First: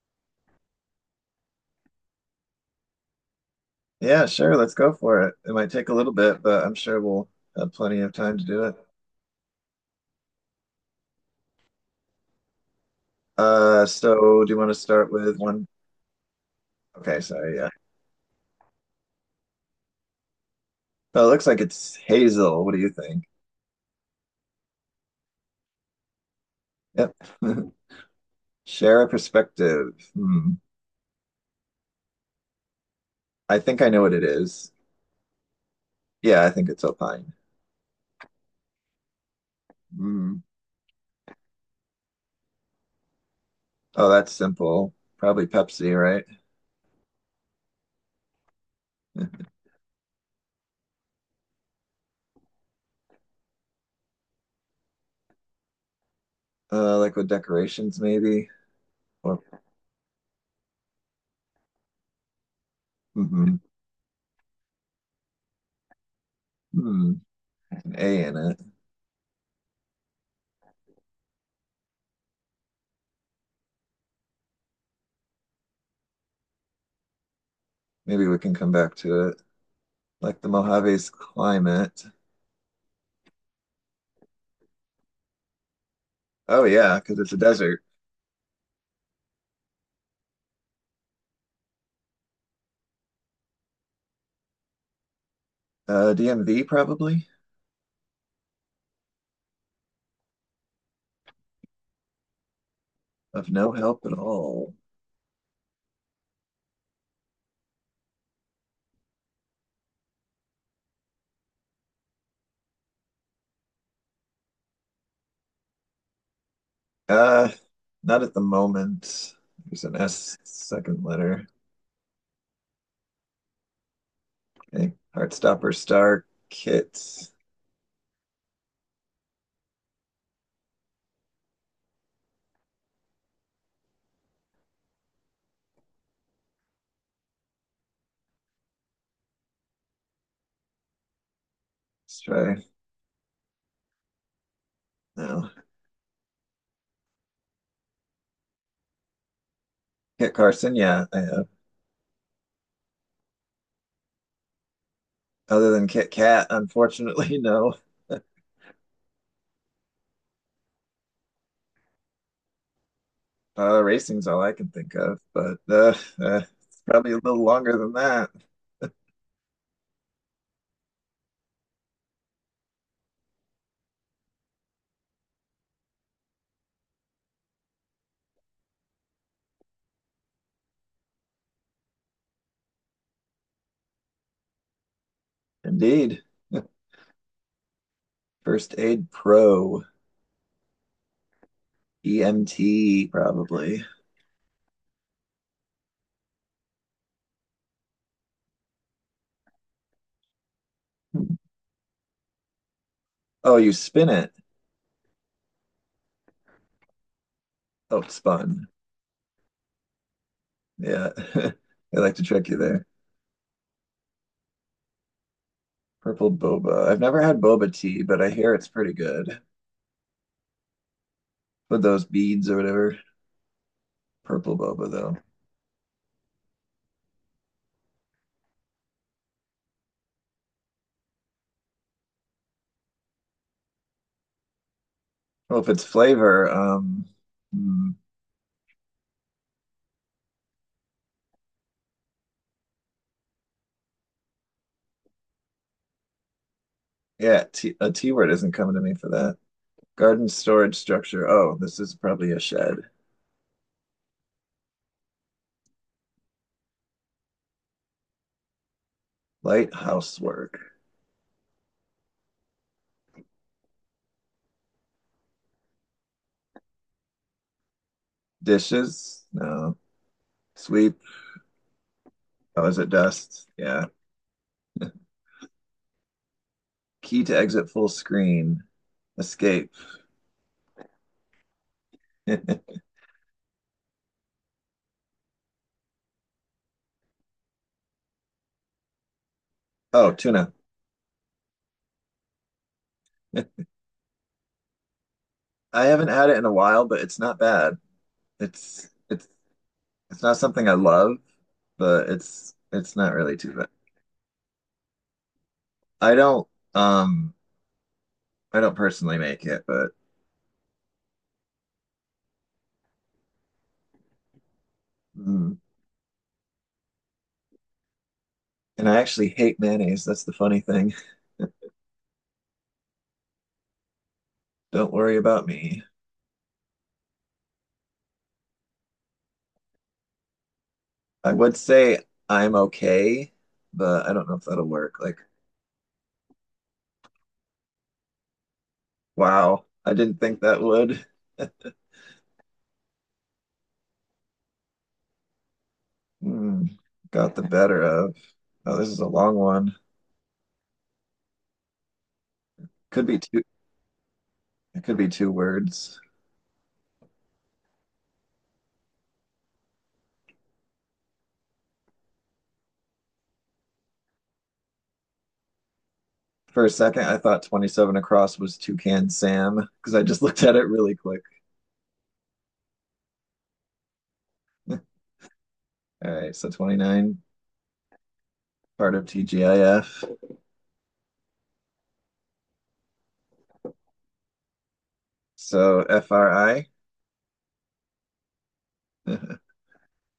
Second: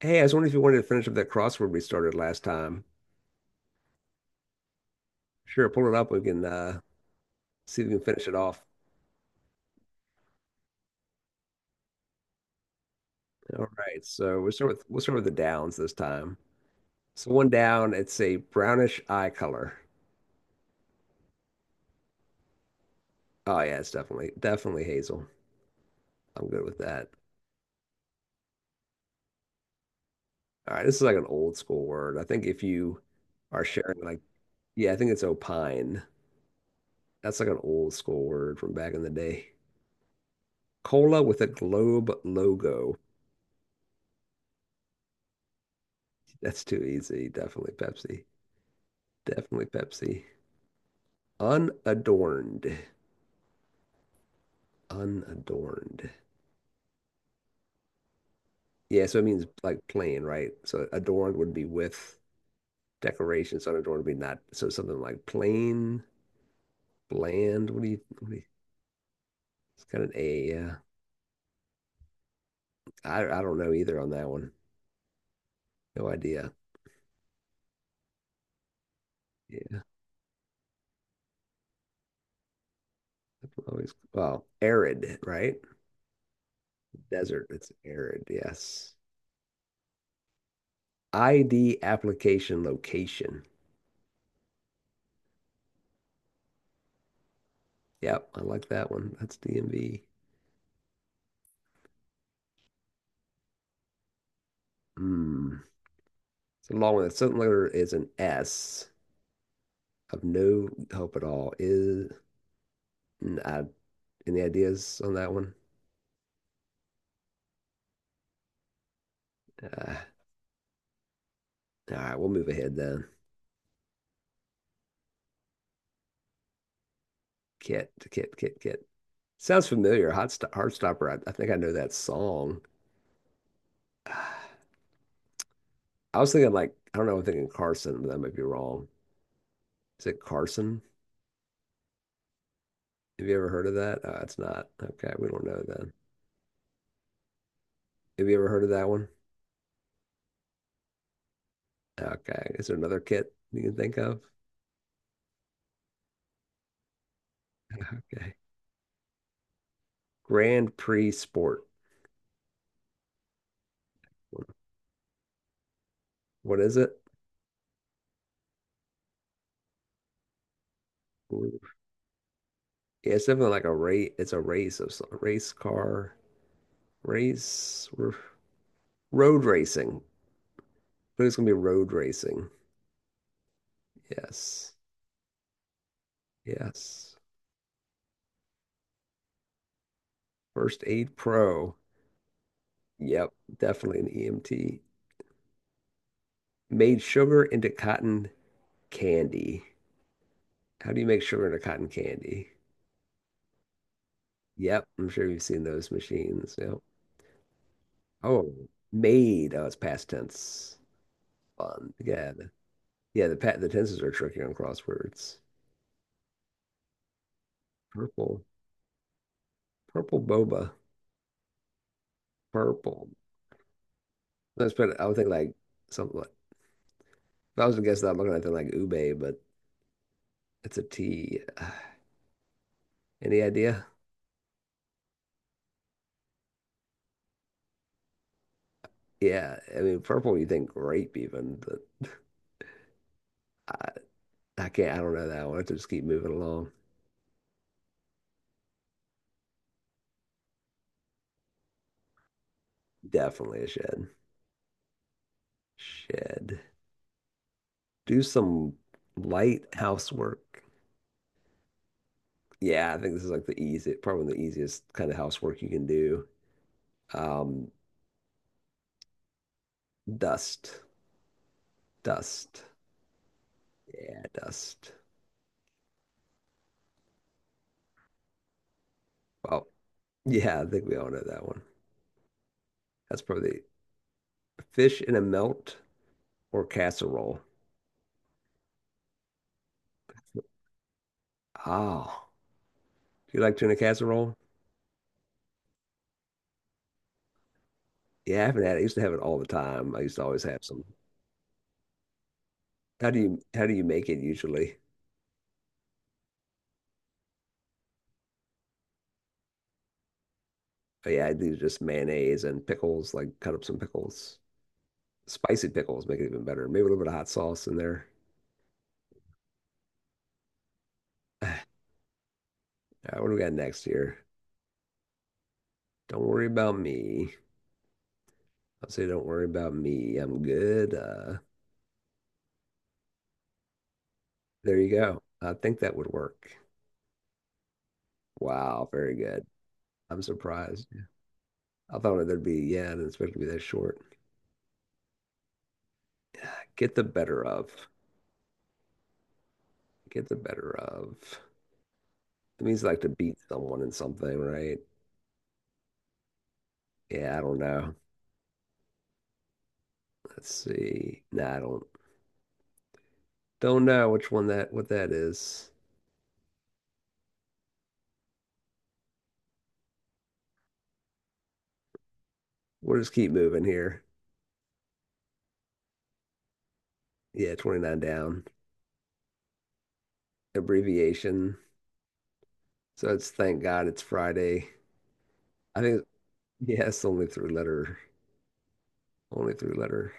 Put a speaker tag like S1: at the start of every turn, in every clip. S1: Hey, I was wondering if you wanted to finish up that crossword we started last time.
S2: Yeah, sure. Let's go for it. It
S1: Sure,
S2: might
S1: pull
S2: take
S1: it
S2: a
S1: up.
S2: little
S1: We
S2: bit,
S1: can
S2: but I'm sure we'll have
S1: see if we
S2: plenty
S1: can
S2: of
S1: finish it
S2: time to
S1: off.
S2: do it.
S1: All
S2: Uh,
S1: right. So
S2: so
S1: we'll
S2: do you
S1: start
S2: want to
S1: with we'll
S2: start
S1: start with the
S2: with one?
S1: downs this time.
S2: Okay,
S1: So one
S2: sorry. Yeah.
S1: down. It's a brownish eye color.
S2: Oh, it looks like it's Hazel. What do you think?
S1: Oh yeah, it's definitely hazel. I'm good with that.
S2: Yep. Share a perspective. Hmm.
S1: All right. This is like an old school word. I think if you
S2: I
S1: are
S2: think I
S1: sharing
S2: know what
S1: like
S2: it is.
S1: yeah, I think it's opine.
S2: Yeah, I think it's Alpine.
S1: That's like an old school word from back in the day.
S2: Hmm.
S1: Cola with a globe logo.
S2: Oh, that's simple. Probably Pepsi, right?
S1: That's too easy. Definitely Pepsi. Definitely Pepsi. Unadorned. Unadorned.
S2: Like with decorations, maybe.
S1: Yeah, so it
S2: Or
S1: means like plain, right? So adorned would be with
S2: Mhm.
S1: decorations. Unadorned would be not. So something like plain,
S2: Hmm.
S1: bland. What do
S2: An
S1: you,
S2: A
S1: what do
S2: in
S1: you,
S2: it.
S1: it's got an A. Yeah. I don't know either on that one. No idea.
S2: Maybe we can come back to it.
S1: Yeah.
S2: Like the Mojave's climate.
S1: Always, well, arid, right?
S2: Oh yeah, because it's a
S1: Desert. It's
S2: desert.
S1: arid. Yes. ID application location.
S2: DMV probably.
S1: Yep. I like that one. That's DMV.
S2: Of no help at all.
S1: Hmm. It's a long one. The second letter is an S. Of no help at all. Is I any ideas on that one?
S2: Uh, Not at the moment. There's
S1: Uh,
S2: an S second letter.
S1: all right, we'll move ahead then.
S2: Okay, Heartstopper Star Kit. Let's
S1: Kit. Sounds familiar. Heartstopper. I think I know that song. I was thinking like I don't know. I'm thinking Carson, but that might be wrong. Is it Carson?
S2: try.
S1: Have you ever heard of that? It's not. Okay, we don't
S2: No.
S1: know then. Have you ever heard of that one?
S2: Kit Carson, yeah, I have.
S1: Okay. Is there another kit you can think of?
S2: Other than Kit Kat, unfortunately, no.
S1: Okay. Grand Prix Sport.
S2: Racing's all I can think of, but
S1: What is
S2: it's
S1: it?
S2: probably a little longer than that.
S1: Yeah, it's definitely like a race. It's a race of some race car race r road racing. But it's gonna be road racing. Yes,
S2: Indeed.
S1: yes.
S2: First Aid Pro,
S1: First aid pro.
S2: EMT,
S1: Yep,
S2: probably.
S1: definitely an EMT. Made sugar into cotton candy. How do you make sugar into cotton candy?
S2: Oh, you spin it.
S1: Yep, I'm sure you've seen those machines. Yep.
S2: Outspun.
S1: Oh, made. Oh, it's past tense.
S2: Yeah.
S1: Fun.
S2: They like to trick you there.
S1: Yeah. The pa the tenses are tricky on crosswords.
S2: Purple boba. I've never had boba tea, but I
S1: Purple,
S2: hear it's pretty good
S1: purple boba.
S2: with those beads or whatever.
S1: Purple.
S2: Purple
S1: That's
S2: boba
S1: pretty, I would
S2: though.
S1: think like something like, if I was to guess that, I'm looking at something like ube, but it's a T. Any idea?
S2: Well, if it's flavor, hmm,
S1: Yeah. I mean, purple, you think grape even, but I, I can't, I don't know that one. I have to just keep moving along.
S2: yeah, t a T word isn't coming to me for that. Garden storage structure. Oh, this is probably a shed.
S1: Definitely a shed. Shed. Do some light
S2: Light housework.
S1: housework. Yeah, I think this is like the easy, probably the easiest kind of housework you can do. Um,
S2: Dishes? No.
S1: dust.
S2: Sweep.
S1: Dust.
S2: Oh, is it dust? Yeah.
S1: Yeah, dust.
S2: Key to exit full screen.
S1: Well,
S2: Escape.
S1: yeah, I think we all know that one. That's probably fish in a melt or casserole?
S2: Oh, tuna.
S1: Oh, do you like tuna casserole?
S2: I haven't had it in a while, but it's not bad.
S1: Yeah, I haven't had it. I
S2: It's
S1: used to have it
S2: it's
S1: all the time. I used to
S2: it's not
S1: always have
S2: something I
S1: some.
S2: love, but it's
S1: How
S2: not
S1: do
S2: really
S1: you
S2: too
S1: how
S2: bad.
S1: do you make it usually?
S2: I don't um I don't personally make it, but
S1: Oh, yeah, I do just mayonnaise and pickles, like cut up some pickles.
S2: mm.
S1: Spicy pickles make it even better. Maybe a little bit of hot sauce in there.
S2: And I actually hate mayonnaise. That's the funny thing.
S1: All right, what do we got next here?
S2: Don't worry about me.
S1: Don't worry about me. I'll say don't worry about me. I'm good.
S2: I would say I'm okay, but I don't know if that'll
S1: There you
S2: work. Like,
S1: go. I think that would work. Wow, very good.
S2: wow, I didn't
S1: I'm
S2: think that
S1: surprised.
S2: would.
S1: I thought there would be, yeah, I didn't expect it to be that short.
S2: Mm,
S1: Get the
S2: got
S1: better
S2: the
S1: of.
S2: better of. Oh, this is a long one.
S1: Get the better of. It means like
S2: Could
S1: to
S2: be
S1: beat
S2: two,
S1: someone in something, right?
S2: it could be two words.
S1: Yeah, I don't know. Let's see. Nah, I don't know which one that what that is.
S2: For a second, I thought 27 across was Toucan Sam because I just looked at it really quick.
S1: We'll just keep moving here.
S2: All right, so 29,
S1: Yeah, 29 down.
S2: part of TGIF.
S1: Abbreviation. So it's thank God it's Friday. I
S2: So
S1: think
S2: FRI,
S1: yeah, it's only three letter. Only three letter.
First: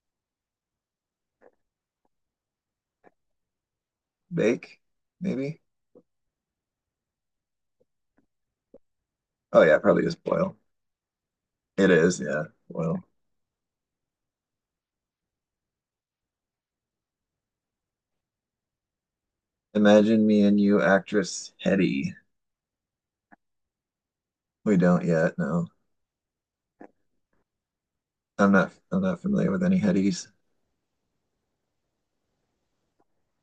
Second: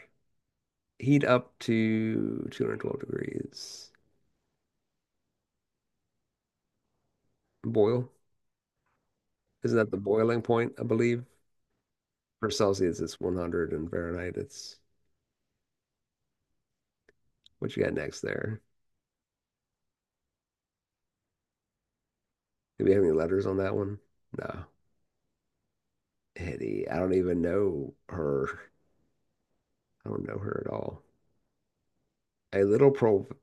S1: Heat up to 212 degrees.
S2: bake, maybe?
S1: Boil.
S2: Oh,
S1: Isn't
S2: yeah,
S1: that the
S2: probably is
S1: boiling
S2: boil.
S1: point, I believe?
S2: It is, yeah,
S1: For Celsius
S2: boil.
S1: it's 100 and Fahrenheit it's what you got next there?
S2: Imagine me and you, actress Hetty.
S1: Do we have any letters on that one? No.
S2: We don't yet, no.
S1: Hetty, I don't even know her.
S2: I'm not I'm not familiar with any
S1: I don't
S2: Hettys.
S1: know her at all. A little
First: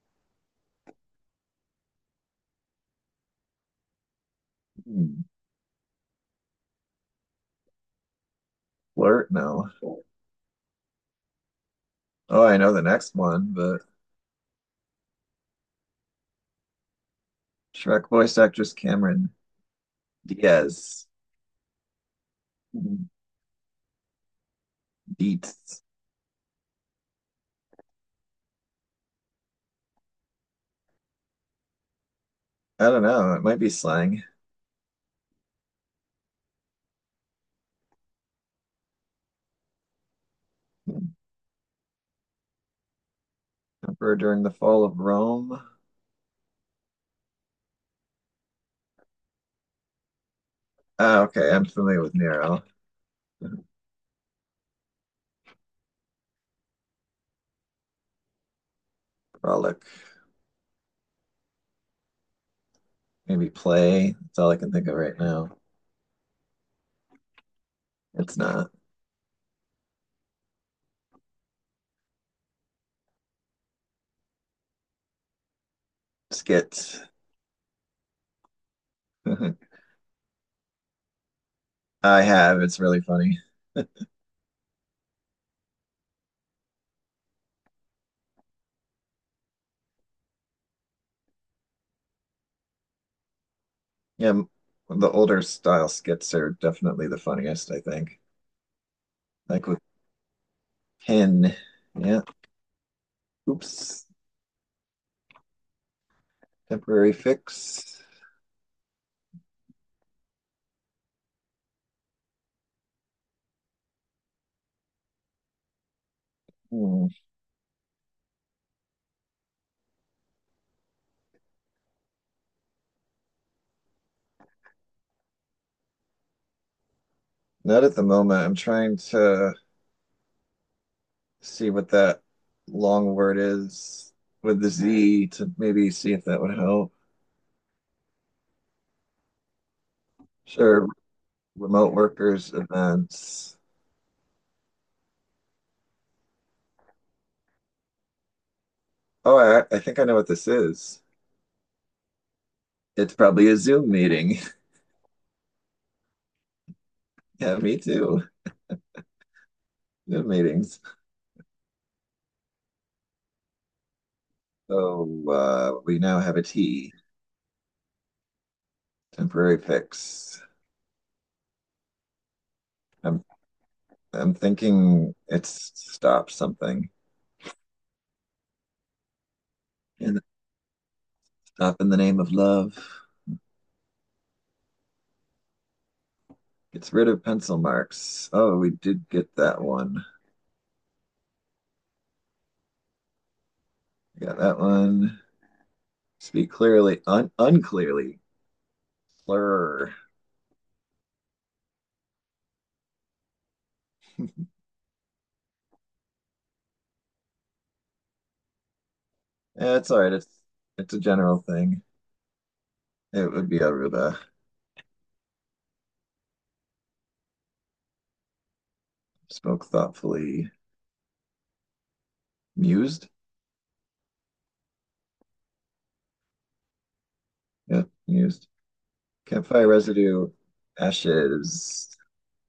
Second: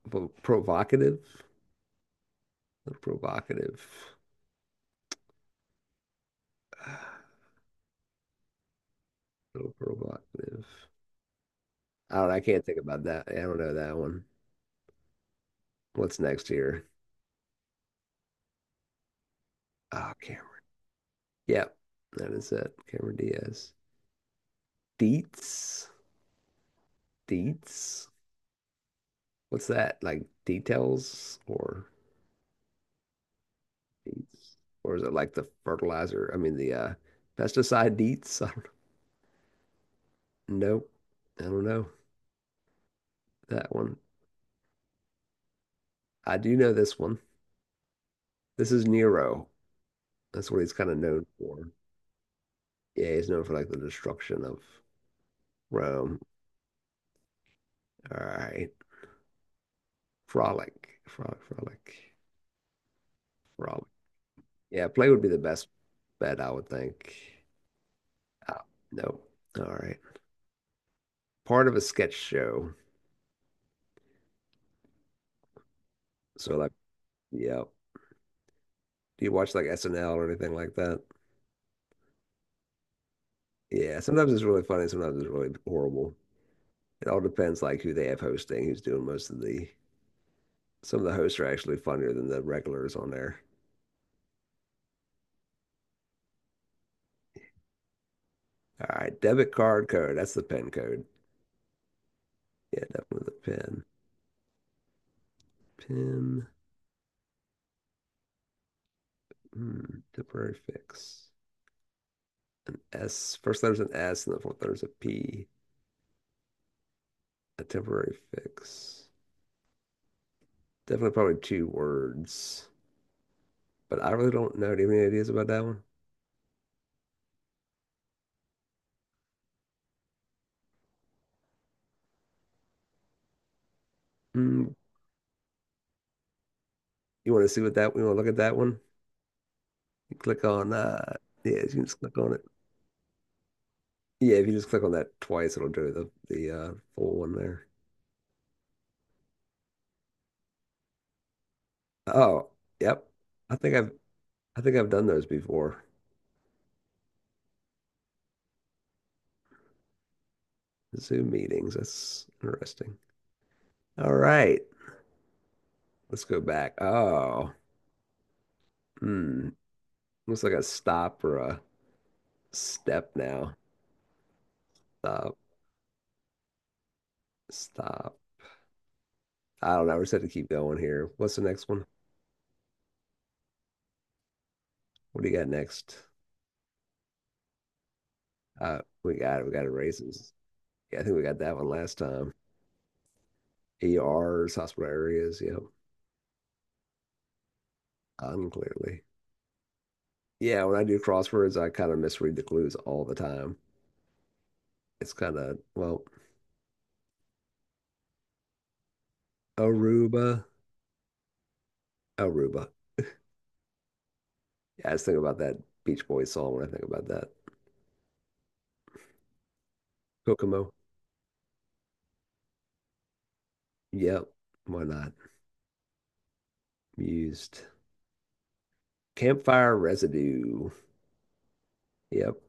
S1: provocative. A little provocative.
S2: Hmm,
S1: A
S2: flirt, no.
S1: little provocative. I don't know, I
S2: Oh, I
S1: can't
S2: know
S1: think
S2: the
S1: about
S2: next
S1: that. I
S2: one,
S1: don't know
S2: but
S1: that one. What's next here?
S2: Shrek voice actress Cameron
S1: Oh, Cameron.
S2: Diaz.
S1: Yep, that is it. Cameron Diaz.
S2: Dietz.
S1: Deets. Deets. What's that? Like details or
S2: I don't know. It might be slang.
S1: deets. Or is it like the fertilizer? I mean, the pesticide Deets? I don't know. Nope. I don't know that one.
S2: Emperor during the fall of Rome.
S1: I do know this one. This is Nero. That's what he's kind of
S2: Ah,
S1: known
S2: okay.
S1: for.
S2: I'm familiar with Nero.
S1: Yeah, he's known for like the destruction of Rome. All right.
S2: Frolic.
S1: Frolic. Frolic, frolic,
S2: Maybe
S1: frolic.
S2: play. That's all I can think
S1: Yeah,
S2: of
S1: play
S2: right
S1: would be the
S2: now.
S1: best bet, I would think.
S2: It's
S1: Oh,
S2: not.
S1: no. All right. Part of a sketch show. So like,
S2: Skit.
S1: yeah. Do you watch
S2: I
S1: like SNL or anything like that?
S2: have. It's really funny.
S1: Yeah, sometimes it's really funny, sometimes it's really horrible. It all depends like who they have hosting, who's doing most of the some of the hosts are actually funnier than the regulars on there.
S2: Yeah, the older style skits are definitely the funniest, I think.
S1: All right, debit
S2: Like with
S1: card code. That's the PIN code.
S2: Pin. Yeah.
S1: Yeah, definitely the PIN.
S2: Oops.
S1: PIN.
S2: Temporary fix.
S1: Hmm, temporary fix. S. First letter's an S and the fourth letter's a P.
S2: Hmm.
S1: A temporary fix. Definitely probably two words. But I really don't know. Do you have any ideas about that one?
S2: Not at the moment. I'm trying to see what that long word is with the
S1: Hmm.
S2: Z to maybe see if that would help.
S1: You want to look at that one? You click on
S2: Sure.
S1: yeah, you can
S2: Remote
S1: just click on it.
S2: workers events.
S1: Yeah, if you just click on that twice, it'll do the full one there.
S2: Oh, I think I know what this is.
S1: Oh, yep.
S2: It's probably
S1: I
S2: a
S1: think
S2: Zoom
S1: I've
S2: meeting.
S1: I think I've done those before.
S2: Yeah, me too. Zoom meetings.
S1: Zoom meetings. That's interesting. All right,
S2: So we now
S1: let's
S2: have
S1: go
S2: a
S1: back.
S2: T,
S1: Oh, hmm.
S2: temporary
S1: Looks
S2: fix.
S1: like a stop or a step
S2: I'm
S1: now.
S2: I'm thinking
S1: Stop,
S2: it's stop something,
S1: stop. I don't know. We're just have
S2: and
S1: to keep going here. What's the next
S2: stop
S1: one?
S2: in the name of love.
S1: What do you got next?
S2: Gets rid of pencil marks. Oh, we did
S1: We
S2: get
S1: got it. We
S2: that
S1: got
S2: one.
S1: erases. Yeah, I think we got that one last time.
S2: We got
S1: ERs,
S2: that
S1: hospital
S2: one.
S1: areas. Yep.
S2: Speak clearly, un unclearly.
S1: Unclearly.
S2: Slur.
S1: Yeah, when I do crosswords, I kind of misread the clues all the time. It's kind of, well,
S2: Yeah, it's all right. It's
S1: Aruba,
S2: it's a general thing.
S1: Aruba.
S2: It would be Aruba.
S1: Yeah, I just think about that Beach Boys song when I think about that.
S2: Smoke thoughtfully.
S1: Kokomo.
S2: Mused.
S1: Yep. Why not? Used
S2: Yep, mused. Campfire
S1: campfire
S2: residue,
S1: residue.
S2: ashes.
S1: Yep.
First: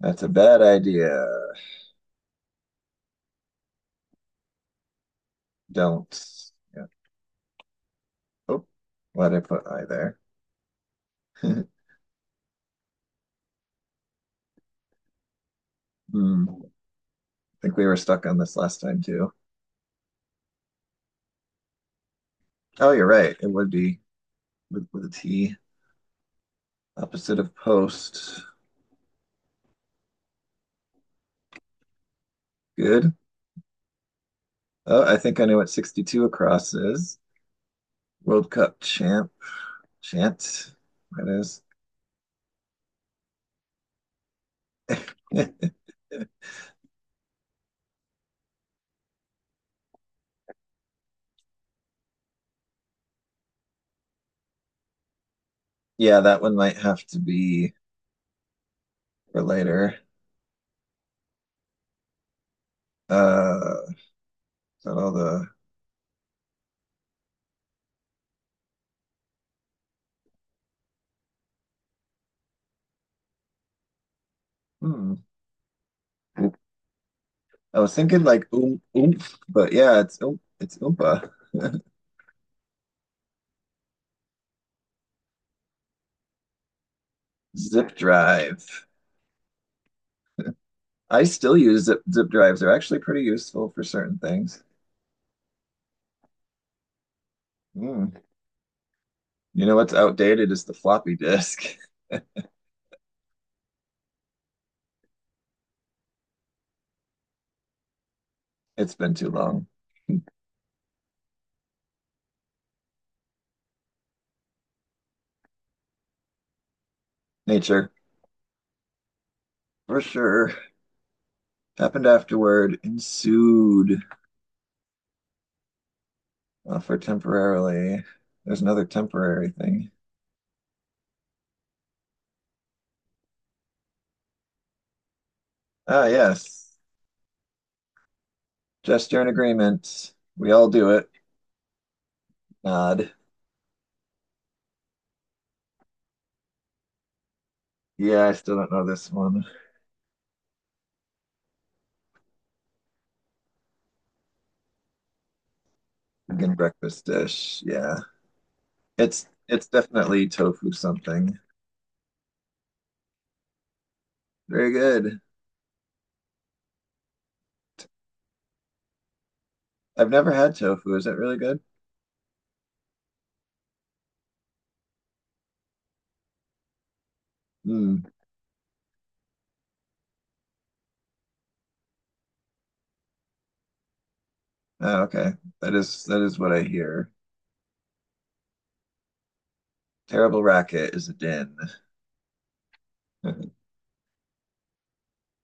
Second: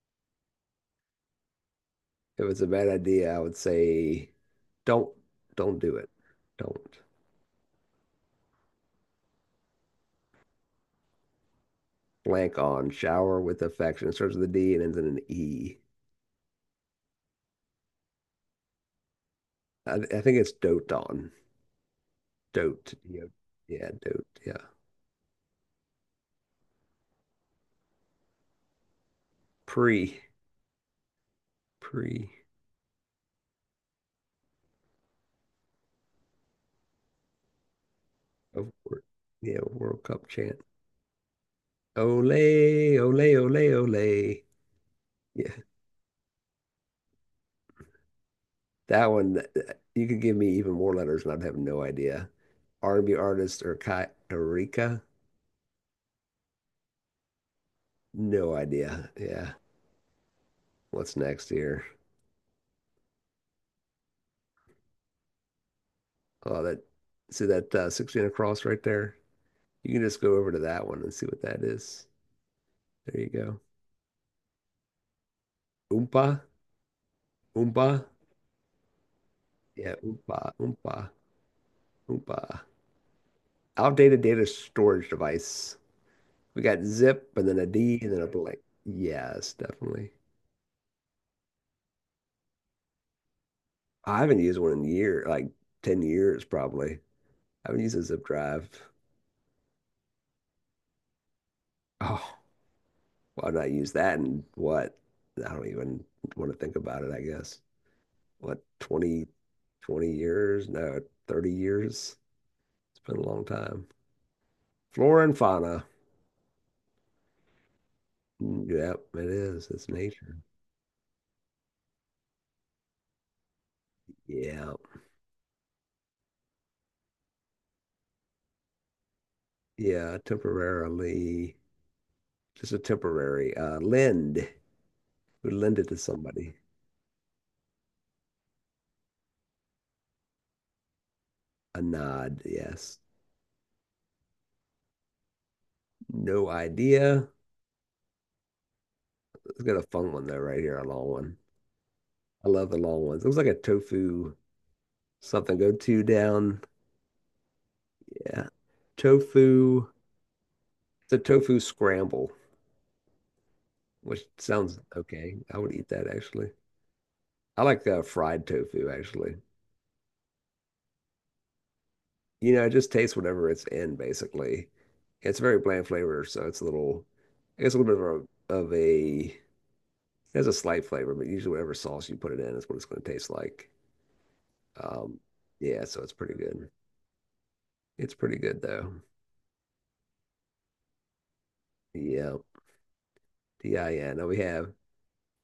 S2: That's a bad idea.
S1: If it's a bad idea, I would say don't, don't do it.
S2: Don't. Yeah.
S1: Don't.
S2: Oh, why did I put I there?
S1: Blank on shower with affection. It starts with a D and ends in an E.
S2: Hmm. I think we were stuck on this last time too.
S1: I think it's dote on.
S2: Oh,
S1: Dote.
S2: you're
S1: Yep.
S2: right. It would
S1: Yeah,
S2: be
S1: dote. Yeah.
S2: with a T. Opposite of post.
S1: Pre. Pre.
S2: Good. Oh, I think I know what 62 across is. World
S1: Of
S2: Cup
S1: course. Yeah, World Cup chant.
S2: chant, that is.
S1: Ole, ole, ole, ole. Yeah, that one. You could give me even more letters, and I'd have no idea. R&B artist or Kai Erika?
S2: Yeah, that one might have to be
S1: No idea.
S2: for
S1: Yeah.
S2: later.
S1: What's next here?
S2: Uh, is that all the?
S1: Oh, that. See that 16 across right there? You can just go over to that one and see what that is. There you go.
S2: Hmm.
S1: Oompa,
S2: I
S1: oompa.
S2: was thinking like oomph, but
S1: Yeah,
S2: yeah,
S1: oompa,
S2: it's
S1: oompa,
S2: oompa.
S1: oompa. Outdated data storage device. We got zip and then a
S2: Zip
S1: D and then a blank.
S2: drive.
S1: Yes, definitely.
S2: I still use zip drives. They're actually pretty useful for certain
S1: I haven't used
S2: things.
S1: one in year, like 10 years probably. I haven't used a
S2: Hmm.
S1: zip drive.
S2: You know what's outdated is the floppy disk.
S1: Oh, why not use that and what? I don't even want to think about it, I guess. What,
S2: It's been
S1: twenty,
S2: too long.
S1: 20 years? No, 30 years. It's been a long time. Flora and fauna.
S2: Nature,
S1: Mm, yep, it is. It's
S2: for
S1: nature.
S2: sure. Happened afterward. Ensued.
S1: Yeah.
S2: Well, for temporarily, there's another temporary thing.
S1: Yeah, temporarily. Just a temporary lend. We lend it to
S2: Ah,
S1: somebody.
S2: yes. Gesture and agreement. We all do it.
S1: A nod, yes.
S2: Nod.
S1: No idea.
S2: Yeah, I still don't know this one.
S1: Let's get a fun one though, right here, a long one. I love the long ones. It looks like a tofu something. Go two
S2: Vegan
S1: down.
S2: breakfast dish. Yeah.
S1: Yeah.
S2: It's
S1: Tofu.
S2: definitely tofu
S1: It's a
S2: something.
S1: tofu scramble, which
S2: Very
S1: sounds
S2: good.
S1: okay. I would eat that actually. I like fried tofu actually.
S2: I've never had tofu. Is it really good?
S1: You know, it just tastes whatever it's in basically. It's very bland flavor, so it's a little, I guess a little bit
S2: Hmm.
S1: of a, of a, it has a slight flavor, but usually whatever sauce you put it in is what it's going to taste like.
S2: Ah,
S1: Um,
S2: okay. That
S1: yeah, so
S2: is
S1: it's
S2: that
S1: pretty
S2: is what I
S1: good.
S2: hear.
S1: It's pretty good though.
S2: Terrible racket is a din.
S1: Yeah, DIN. Now we have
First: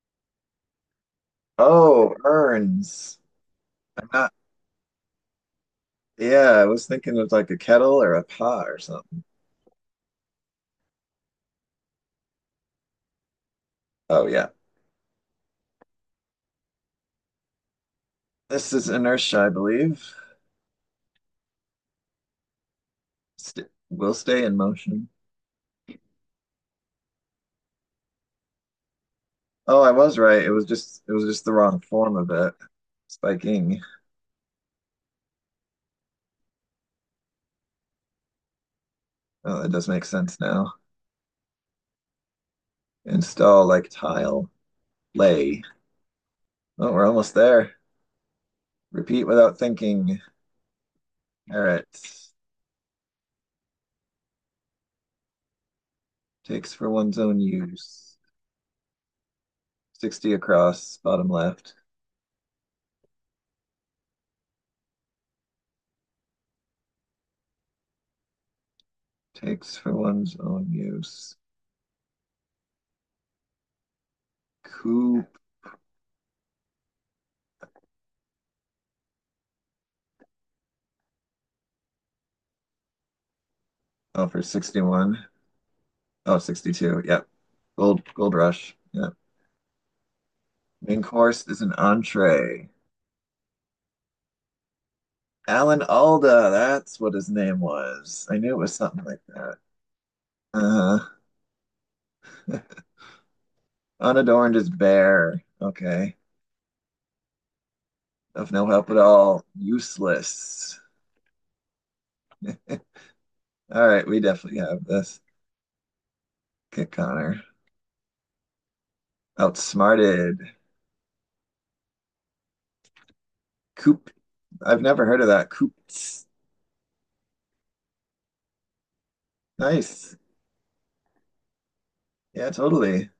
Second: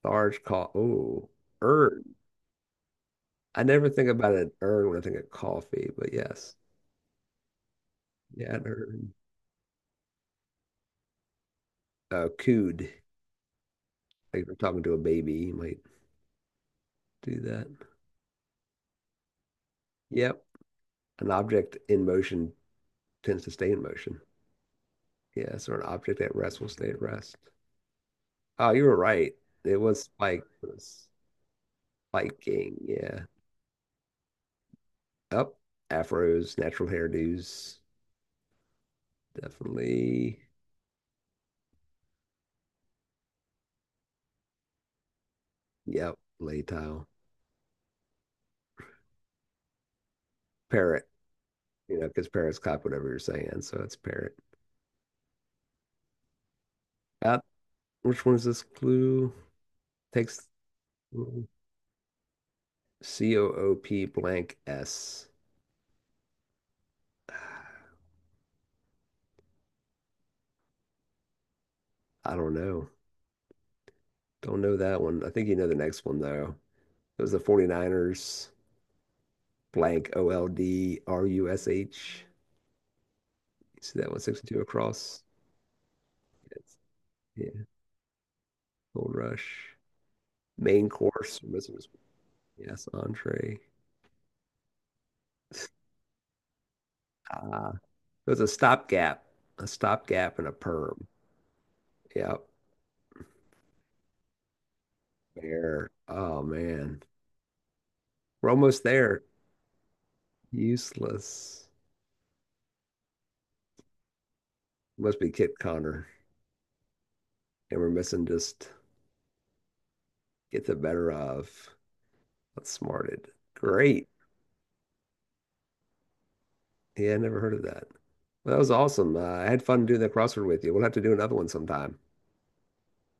S1: large coffee. Oh,
S2: Oh,
S1: urn.
S2: urns.
S1: I never think
S2: I'm not,
S1: about an urn when I think of coffee, but
S2: yeah,
S1: yes,
S2: I was thinking of like a kettle or a
S1: yeah, an
S2: pot or
S1: urn.
S2: something.
S1: Cood.
S2: Oh
S1: Like if
S2: yeah.
S1: you're talking to a baby, you might do that.
S2: This is inertia, I believe.
S1: Yep, an object in motion tends to stay
S2: St
S1: in
S2: Will
S1: motion.
S2: stay in motion.
S1: Yeah, so an object at rest will stay at rest. Oh, you were right. It
S2: Oh, I
S1: was
S2: was right.
S1: spike.
S2: It was
S1: It
S2: just
S1: was
S2: the wrong form of it.
S1: spiking. Yeah.
S2: Spiking.
S1: Up. Afros, natural hairdos.
S2: Oh, that does make sense
S1: Definitely.
S2: now. Install like tile. Lay.
S1: Yep. Lay
S2: Oh,
S1: tile.
S2: we're almost there. Repeat without thinking.
S1: Parrot.
S2: All right.
S1: You know, because parrots cop whatever you're saying. So it's parrot.
S2: Takes for one's
S1: Uh,
S2: own use.
S1: which one is this clue?
S2: 60
S1: Takes
S2: across, bottom left.
S1: COOP blank S.
S2: Takes for one's own use.
S1: I don't know. Don't know that one. I
S2: Coop.
S1: think you know the next one, though. It was the 49ers blank OLD RUSH. You see that one,
S2: Oh, for
S1: 62 across?
S2: 61. Oh,
S1: Yes.
S2: 62. Yep.
S1: Yeah.
S2: Gold rush.
S1: Gold
S2: Yep.
S1: Rush. Main
S2: Main
S1: course.
S2: course is an entree.
S1: Yes, entree.
S2: Alan Alda, that's what his name
S1: Ah,
S2: was.
S1: it
S2: I
S1: was
S2: knew it was something like that.
S1: a stopgap and a
S2: Uh,
S1: perm. Yep.
S2: Unadorned is bare.
S1: There.
S2: Okay.
S1: Oh man. We're
S2: Of no
S1: almost
S2: help at
S1: there.
S2: all. Useless.
S1: Useless.
S2: All right, we definitely have
S1: Must
S2: this.
S1: be Kit Connor.
S2: Kit Connor.
S1: And we're missing just
S2: Outsmarted.
S1: get the better of. That's smarted. Great.
S2: Coop. I've never heard of that. Coop.
S1: Yeah, I never heard of that. Well, that was awesome. I had fun doing that
S2: Nice.
S1: crossword with you. We'll have to do another one sometime.
S2: Yeah, totally.